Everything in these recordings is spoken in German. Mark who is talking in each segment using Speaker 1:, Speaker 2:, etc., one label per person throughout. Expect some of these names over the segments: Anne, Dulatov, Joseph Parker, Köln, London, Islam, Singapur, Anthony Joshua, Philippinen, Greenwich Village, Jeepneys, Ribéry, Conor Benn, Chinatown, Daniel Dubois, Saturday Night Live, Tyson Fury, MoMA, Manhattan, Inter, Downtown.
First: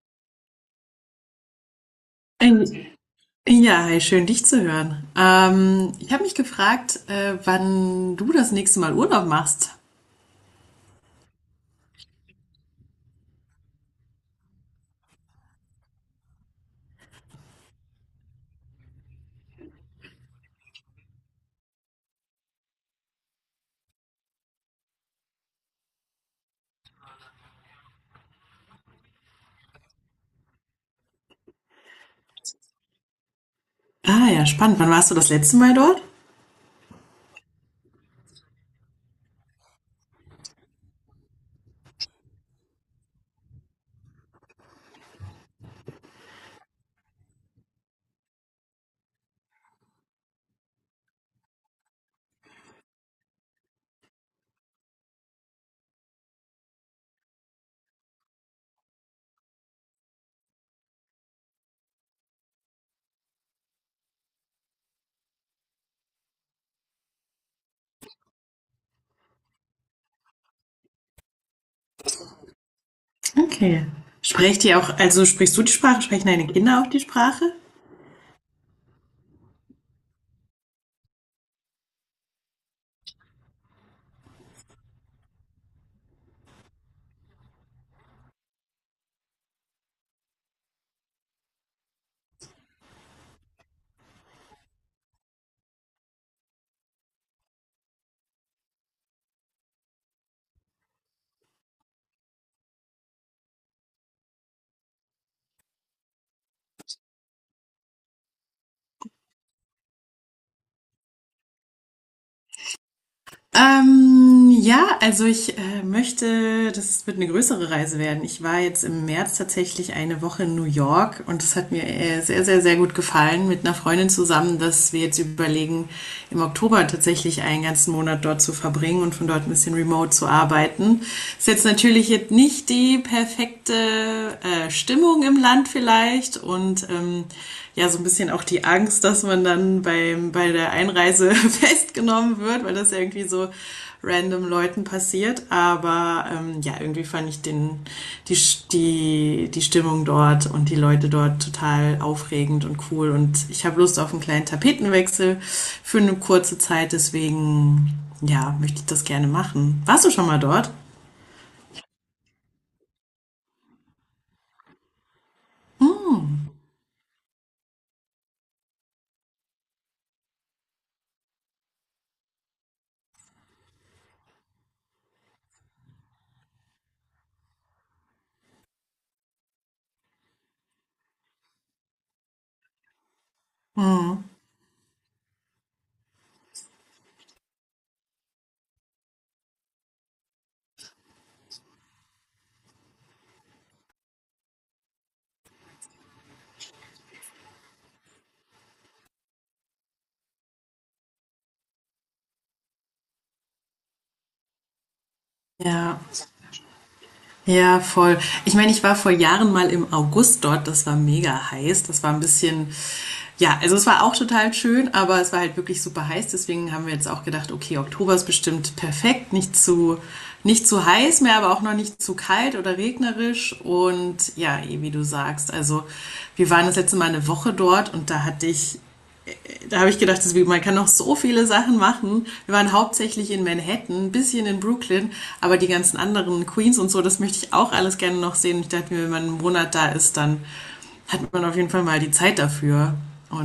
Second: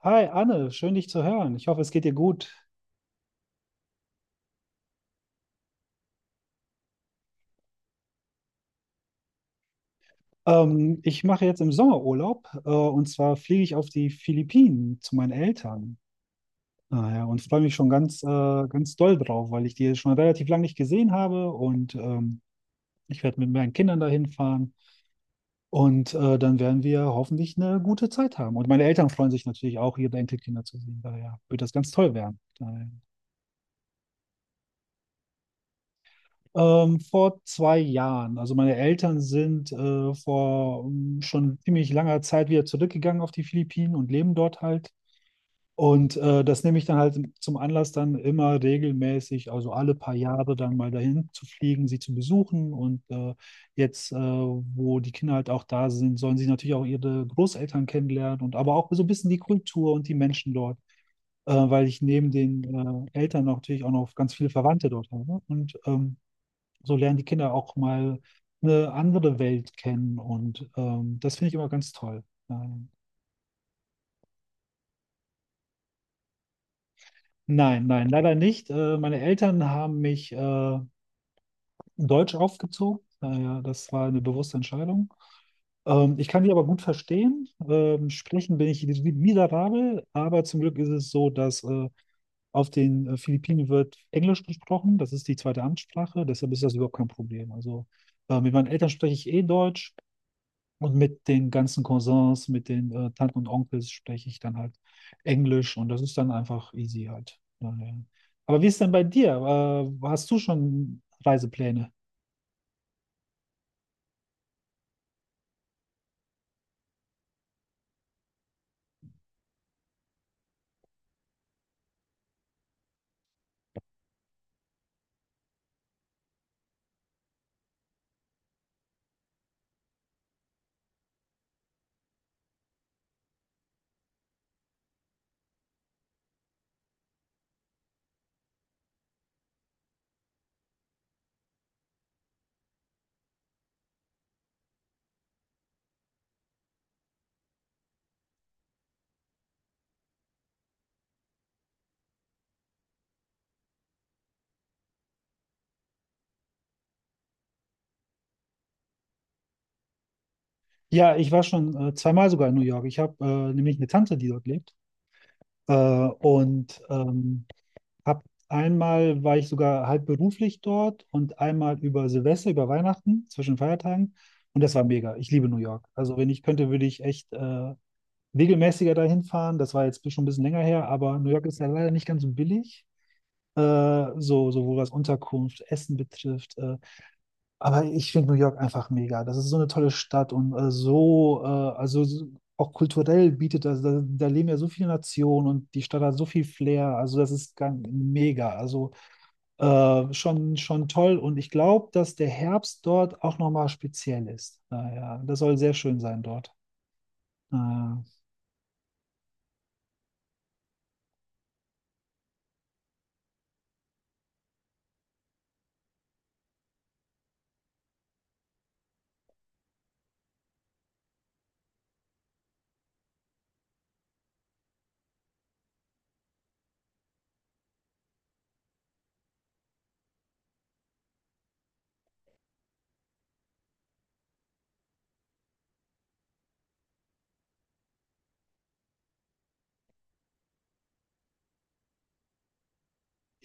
Speaker 1: Hi Anne, schön dich zu hören. Ich hoffe, es geht dir gut.
Speaker 2: Ähm, ja, Hi, schön dich zu hören. Ich habe mich gefragt, wann du das nächste Mal Urlaub machst.
Speaker 1: Ich mache jetzt im Sommerurlaub, und zwar fliege ich auf die Philippinen zu meinen Eltern. Naja, und freue mich schon ganz doll drauf, weil ich die schon relativ lange nicht gesehen habe und ich werde mit meinen Kindern dahin fahren und dann werden wir hoffentlich eine gute Zeit haben. Und meine Eltern freuen sich natürlich auch, ihre Enkelkinder zu sehen. Daher wird das ganz toll werden. Daher.
Speaker 2: Ah ja, spannend. Wann warst du das letzte Mal dort?
Speaker 1: Vor 2 Jahren. Also meine Eltern sind vor schon ziemlich langer Zeit wieder zurückgegangen auf die Philippinen und leben dort halt. Und das nehme ich dann halt zum Anlass, dann immer regelmäßig, also alle paar Jahre dann mal dahin zu fliegen, sie zu besuchen. Und jetzt, wo die Kinder halt auch da sind, sollen sie natürlich auch ihre Großeltern kennenlernen und aber auch so ein bisschen die Kultur und die Menschen dort, weil ich neben den Eltern natürlich auch noch ganz viele Verwandte dort habe. Und so lernen die Kinder auch mal eine andere Welt kennen und das finde ich immer ganz toll. Ähm,
Speaker 2: Okay. Sprecht ihr auch, also sprichst du die Sprache, sprechen deine Kinder auch die Sprache?
Speaker 1: nein, nein, leider nicht. Meine Eltern haben mich deutsch aufgezogen. Naja, das war eine bewusste Entscheidung. Ich kann die aber gut verstehen. Sprechen bin ich miserabel, aber zum Glück ist es so, dass auf den Philippinen wird Englisch gesprochen. Das ist die zweite Amtssprache, deshalb ist das überhaupt kein Problem. Also mit meinen Eltern spreche ich eh Deutsch. Und mit den ganzen Cousins, mit den Tanten und Onkels spreche ich dann halt Englisch und das ist dann einfach easy halt. Naja. Aber wie ist denn bei dir? Hast du schon Reisepläne?
Speaker 2: Ja, also ich möchte, das wird eine größere Reise werden. Ich war jetzt im März tatsächlich eine Woche in New York und das hat mir sehr, sehr, sehr gut gefallen mit einer Freundin zusammen, dass wir jetzt überlegen, im Oktober tatsächlich einen ganzen Monat dort zu verbringen und von dort ein bisschen remote zu arbeiten. Ist jetzt natürlich jetzt nicht die perfekte Stimmung im Land vielleicht und ja so ein bisschen auch die Angst, dass man dann bei der Einreise festgenommen wird, weil das ja irgendwie so random Leuten passiert. Aber ja, irgendwie fand ich die, die Stimmung dort und die Leute dort total aufregend und cool. Und ich habe Lust auf einen kleinen Tapetenwechsel für eine kurze Zeit. Deswegen, ja, möchte ich das gerne machen. Warst du schon mal dort?
Speaker 1: Ja, ich war schon zweimal sogar in New York. Ich habe nämlich eine Tante, die dort lebt. Und hab einmal war ich sogar halb beruflich dort und einmal über Silvester, über Weihnachten, zwischen Feiertagen. Und das war mega. Ich liebe New York. Also wenn ich könnte, würde ich echt regelmäßiger dahin fahren. Das war jetzt schon ein bisschen länger her, aber New York ist ja leider nicht ganz so billig. Sowohl was Unterkunft, Essen betrifft. Aber ich finde New York einfach mega. Das ist so eine tolle Stadt und auch kulturell bietet das, da leben ja so viele Nationen und die Stadt hat so viel Flair. Also das ist ganz mega. Also schon toll. Und ich glaube, dass der Herbst dort auch nochmal speziell ist. Naja, das soll sehr schön
Speaker 2: Ja,
Speaker 1: sein dort. Äh,
Speaker 2: ja, voll. Ich meine, ich war vor Jahren mal im August dort, das war mega heiß. Das war ein bisschen, ja, also es war auch total schön, aber es war halt wirklich super heiß. Deswegen haben wir jetzt auch gedacht, okay, Oktober ist bestimmt perfekt, nicht zu heiß mehr, aber auch noch nicht zu kalt oder regnerisch. Und ja, eh, wie du sagst, also wir waren das letzte Mal eine Woche dort und da habe ich gedacht, man kann noch so viele Sachen machen. Wir waren hauptsächlich in Manhattan, ein bisschen in Brooklyn, aber die ganzen anderen Queens und so, das möchte ich auch alles gerne noch sehen. Ich dachte mir, wenn man einen Monat da ist, dann hat man auf jeden Fall mal die Zeit dafür.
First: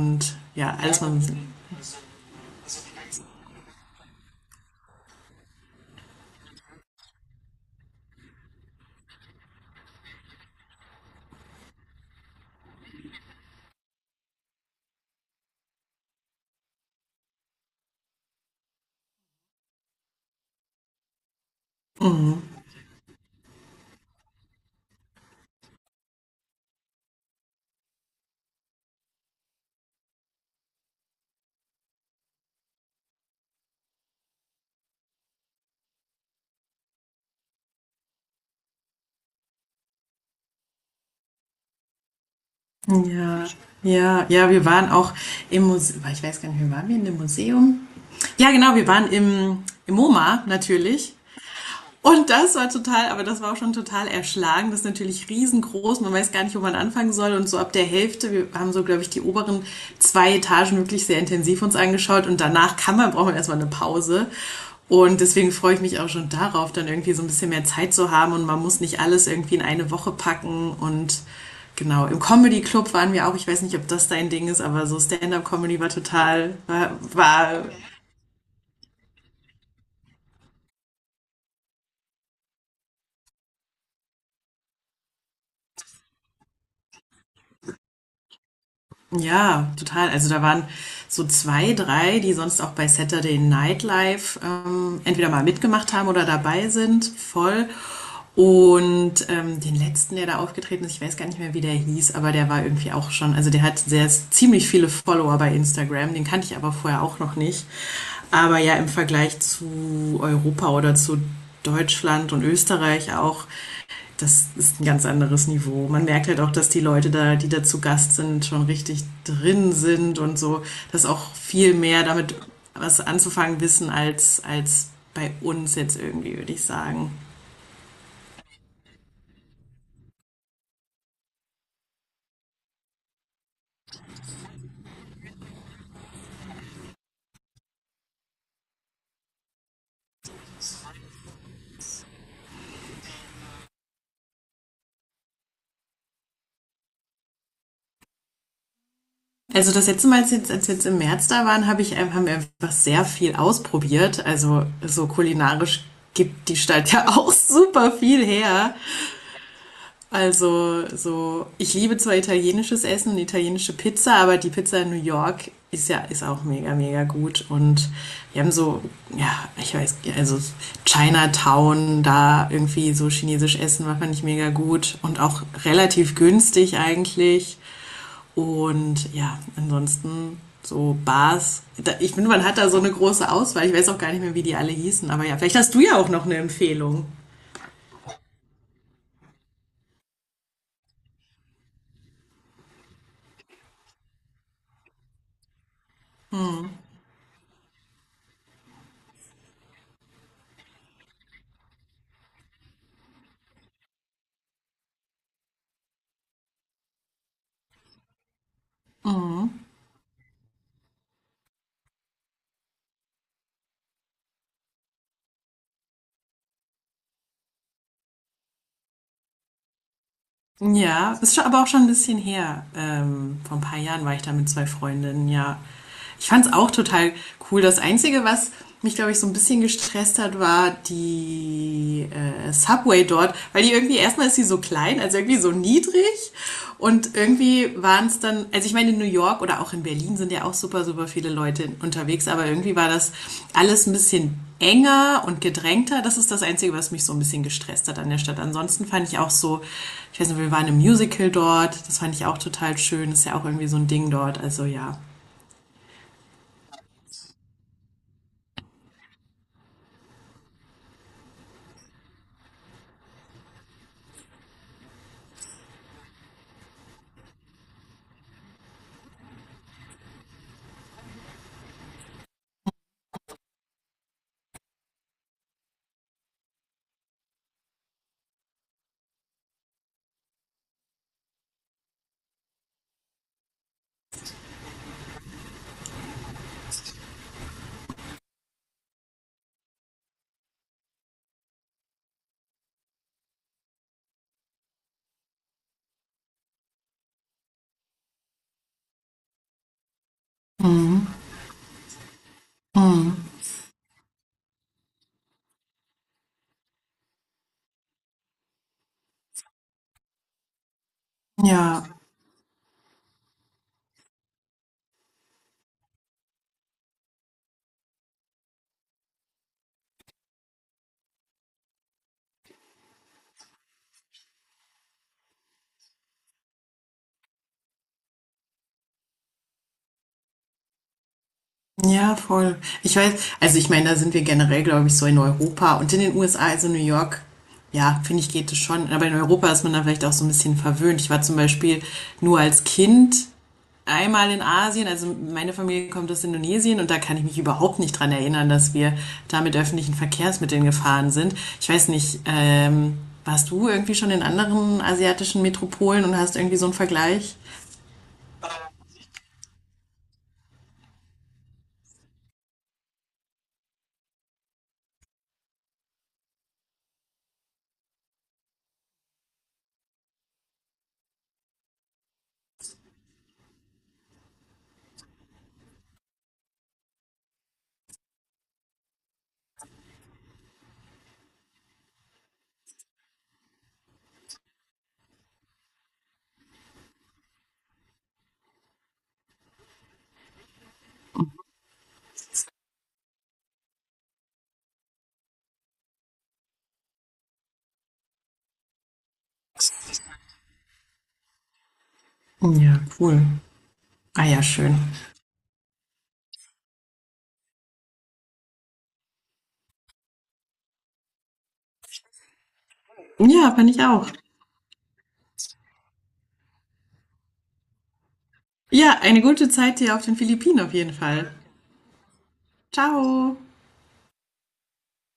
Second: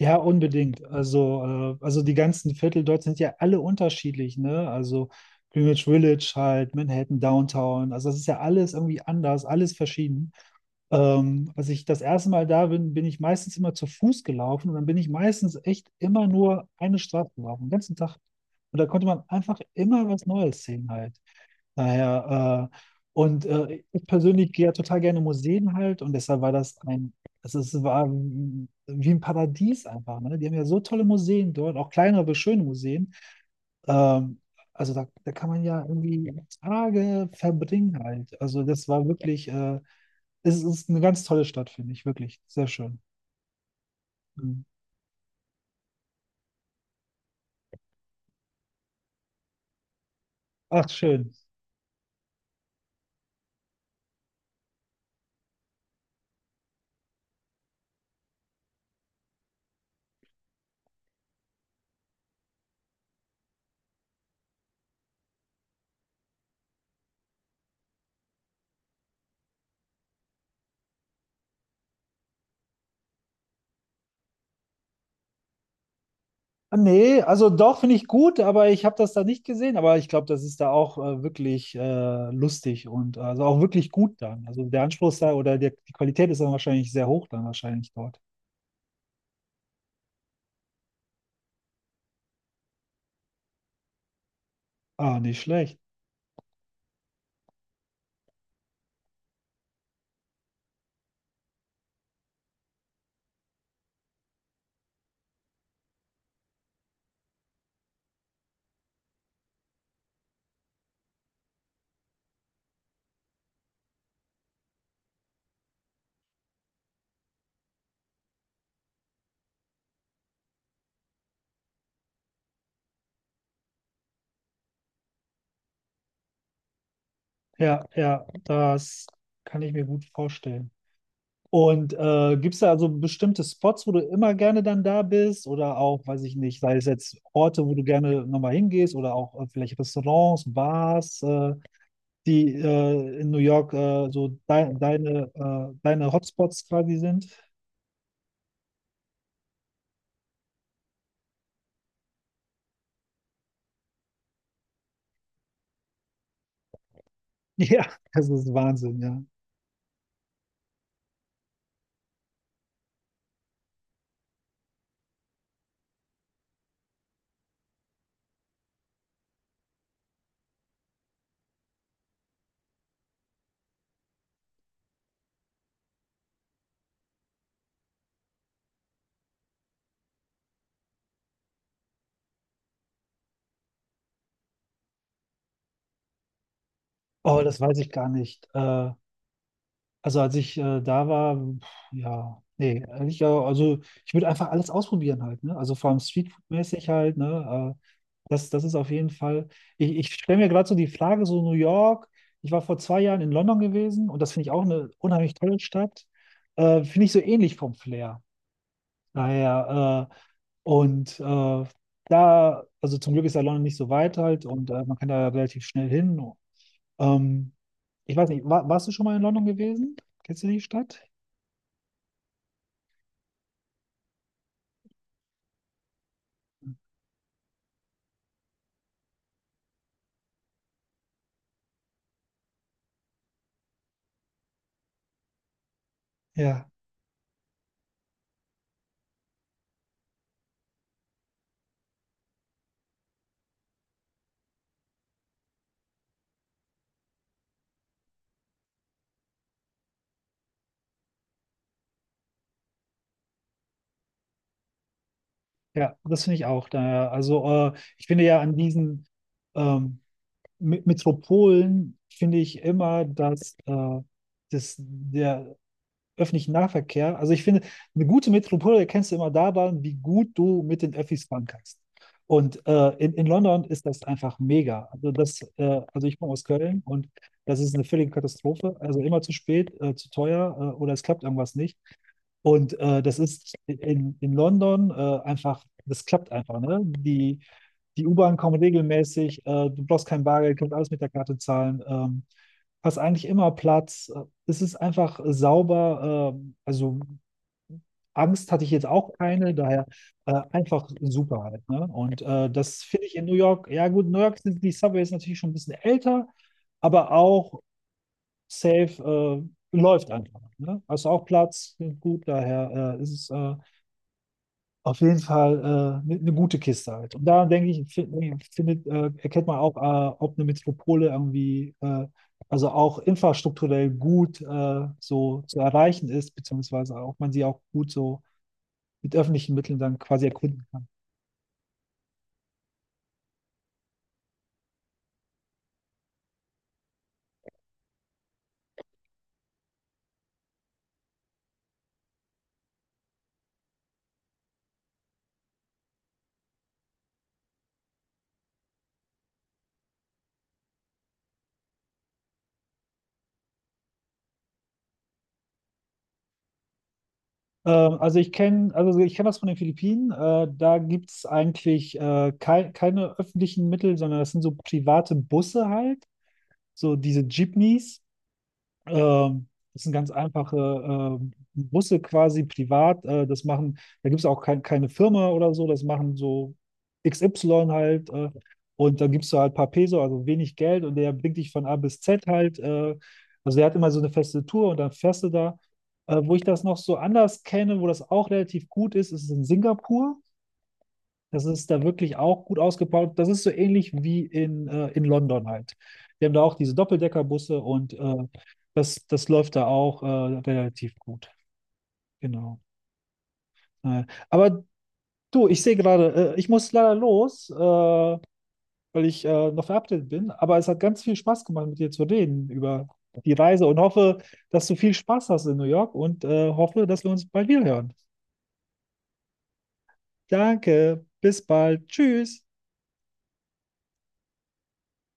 Speaker 1: Ja,
Speaker 2: ja,
Speaker 1: unbedingt.
Speaker 2: alles mal ein bisschen.
Speaker 1: Also die ganzen Viertel dort sind ja alle unterschiedlich, ne? Also Greenwich Village halt, Manhattan, Downtown. Also das ist ja alles irgendwie anders, alles verschieden. Als ich das erste Mal da bin, bin ich meistens immer zu Fuß gelaufen und dann bin ich meistens echt immer nur eine Straße gelaufen, den ganzen Tag. Und da konnte man einfach immer was Neues sehen halt. Daher, und Ich persönlich gehe ja total gerne in Museen halt und deshalb war es wie ein Paradies einfach. Ne? Die haben ja so tolle Museen dort, auch kleinere, aber schöne Museen. Ähm, also da kann man ja irgendwie Tage verbringen halt. Also das war wirklich. Es ist eine ganz tolle Stadt, finde ich, wirklich. Sehr schön.
Speaker 2: Ja, ja, ja,
Speaker 1: Mhm.
Speaker 2: wir waren auch im Museum, ich weiß gar nicht, wie waren wir in dem Museum? Ja, genau, wir waren im MoMA
Speaker 1: Ach,
Speaker 2: natürlich.
Speaker 1: schön.
Speaker 2: Und das war total, aber das war auch schon total erschlagen. Das ist natürlich riesengroß. Man weiß gar nicht, wo man anfangen soll. Und so ab der Hälfte, wir haben so, glaube ich, die oberen zwei Etagen wirklich sehr intensiv uns angeschaut. Und danach braucht man erstmal eine Pause. Und deswegen freue ich mich auch schon darauf, dann irgendwie so ein bisschen mehr Zeit zu haben. Und man muss nicht alles irgendwie in eine Woche packen. Und genau, im Comedy Club waren wir auch. Ich weiß nicht, ob das dein Ding ist, aber so Stand-up-Comedy
Speaker 1: Ah, nee, also
Speaker 2: war
Speaker 1: doch, finde ich gut, aber ich habe das da nicht gesehen. Aber ich glaube, das ist da auch wirklich lustig und also auch wirklich gut dann. Also der Anspruch ist da oder der, die Qualität ist dann wahrscheinlich sehr hoch dann wahrscheinlich dort.
Speaker 2: Ja, total. Also da waren so zwei, drei, die sonst auch bei Saturday Night Live
Speaker 1: Ah,
Speaker 2: entweder
Speaker 1: nicht
Speaker 2: mal
Speaker 1: schlecht.
Speaker 2: mitgemacht haben oder dabei sind, voll. Und den letzten, der da aufgetreten ist, ich weiß gar nicht mehr, wie der hieß, aber der war irgendwie auch schon, also der hat sehr ziemlich viele Follower bei Instagram, den kannte ich aber vorher auch noch nicht. Aber ja, im Vergleich zu Europa oder zu Deutschland und Österreich auch, das ist ein ganz anderes Niveau. Man merkt halt auch, dass die Leute da, die da zu Gast sind, schon richtig drin sind und so, dass auch viel mehr damit was anzufangen wissen als bei uns jetzt irgendwie, würde ich sagen.
Speaker 1: Ja, ja, das kann ich mir gut vorstellen. Und gibt es da also bestimmte Spots, wo du immer gerne dann da bist? Oder auch, weiß ich nicht, sei es jetzt Orte, wo du gerne nochmal hingehst oder auch vielleicht Restaurants, Bars? Die in New York so deine Hotspots quasi sind.
Speaker 2: Also das letzte Mal, wir jetzt im März da waren, haben wir einfach sehr viel ausprobiert. Also so kulinarisch gibt die Stadt ja auch
Speaker 1: Ja,
Speaker 2: super viel
Speaker 1: das ist
Speaker 2: her.
Speaker 1: Wahnsinn, ja.
Speaker 2: Also so, ich liebe zwar italienisches Essen und italienische Pizza, aber die Pizza in New York ist auch mega mega gut und wir haben so, ja, ich weiß, also Chinatown da irgendwie so chinesisch essen war, fand ich mega gut und auch relativ günstig eigentlich. Und ja, ansonsten so Bars, ich finde man hat da so eine große Auswahl, ich weiß auch gar nicht mehr wie die alle hießen, aber ja, vielleicht hast du ja auch noch eine Empfehlung.
Speaker 1: Oh, das weiß ich gar nicht. Also als ich da war, ja, nee, ehrlich, ja, also ich würde einfach alles ausprobieren halt, ne? Also vor allem Streetfood-mäßig halt, ne? Das ist auf jeden Fall. Ich stelle mir gerade so die Frage, so New York, ich war vor 2 Jahren in London gewesen und das finde ich auch eine unheimlich tolle Stadt. Finde ich so ähnlich vom Flair. Daher, und da, also Zum Glück ist der London nicht so weit halt und man kann da relativ schnell hin. Ähm, Ich weiß nicht, warst du schon mal in London gewesen? Kennst du die Stadt?
Speaker 2: Ja, ist schon, aber auch schon ein bisschen her. Vor ein paar Jahren war ich da mit zwei Freundinnen, ja. Ich fand es auch total cool. Das Einzige, was mich, glaube ich, so ein bisschen gestresst hat, war Subway dort, weil die irgendwie, erstmal ist sie so klein, also irgendwie so niedrig
Speaker 1: Ja,
Speaker 2: und irgendwie waren es dann, also ich meine, in New York oder auch in Berlin sind ja auch super, super viele Leute unterwegs, aber irgendwie war das alles ein bisschen enger und gedrängter. Das ist das Einzige, was mich so ein bisschen gestresst hat an der Stadt. Ansonsten fand ich auch so, ich weiß nicht, wir waren im Musical dort, das fand ich auch total schön, ist ja auch irgendwie so ein Ding dort, also ja.
Speaker 1: ja, das finde ich auch. Daher, also ich finde ja an diesen ähm, Metropolen finde ich immer, dass das, der, öffentlichen Nahverkehr. Also ich finde, eine gute Metropole erkennst du immer daran, wie gut du mit den Öffis fahren kannst. Und in London ist das einfach mega. Also ich komme aus Köln und das ist eine völlige Katastrophe. Also immer zu spät, zu teuer oder es klappt irgendwas nicht. Und das ist in London einfach, das klappt einfach. Ne? Die U-Bahn kommen regelmäßig, du brauchst kein Bargeld, kannst alles mit der Karte zahlen. Hast eigentlich immer Platz. Es ist einfach sauber. Also Angst hatte ich jetzt auch keine, daher einfach super halt. Ne? Und das finde
Speaker 2: Hm,
Speaker 1: ich in New York, ja gut, New York sind die Subways natürlich schon ein bisschen älter, aber auch safe läuft einfach. Ne? Hast auch Platz,
Speaker 2: ja,
Speaker 1: gut, daher ist es auf jeden Fall eine gute Kiste halt. Und da denke ich, erkennt man auch, ob eine Metropole irgendwie, also auch infrastrukturell gut so zu erreichen ist, beziehungsweise auch man sie auch gut so mit öffentlichen Mitteln dann quasi erkunden kann.
Speaker 2: ja, voll. Ich weiß, also ich meine, da sind wir generell, glaube ich, so in Europa und in den USA, also New York, ja, finde ich, geht es schon. Aber in Europa ist man da vielleicht auch so ein bisschen verwöhnt. Ich war zum Beispiel nur als Kind einmal in Asien, also meine Familie kommt aus Indonesien und da kann ich mich überhaupt nicht dran erinnern, dass wir da mit öffentlichen Verkehrsmitteln gefahren sind. Ich weiß nicht, warst du irgendwie schon in anderen asiatischen Metropolen und hast irgendwie so einen Vergleich?
Speaker 1: Also ich kenne das von den Philippinen. Da gibt es eigentlich keine öffentlichen Mittel, sondern das sind so private Busse halt, so diese Jeepneys. Ähm, Das sind ganz einfache Busse quasi privat. Das machen, da gibt es auch keine Firma oder so, das machen so XY halt. Und da gibst du halt ein paar Peso, also wenig Geld und der bringt dich von A bis Z halt. Also der hat immer so eine feste Tour und dann fährst du da. Wo ich das noch so anders kenne, wo das auch relativ gut ist, ist in Singapur. Das ist da wirklich auch gut ausgebaut. Das ist so ähnlich wie in London halt. Die haben da auch diese Doppeldeckerbusse und das läuft da auch relativ gut. Genau.
Speaker 2: Ja, cool.
Speaker 1: Äh,
Speaker 2: Ah ja,
Speaker 1: aber
Speaker 2: schön.
Speaker 1: du, ich sehe gerade, ich muss leider los, weil ich noch verabredet bin. Aber es hat ganz viel Spaß gemacht, mit dir zu reden über die
Speaker 2: Ja,
Speaker 1: Reise
Speaker 2: fand
Speaker 1: und
Speaker 2: ich auch.
Speaker 1: hoffe, dass du viel Spaß hast in New York und hoffe, dass wir uns bald wieder hören.
Speaker 2: Ja, eine gute Zeit dir auf den Philippinen auf jeden
Speaker 1: Danke,
Speaker 2: Fall.
Speaker 1: bis bald. Tschüss.
Speaker 2: Ciao.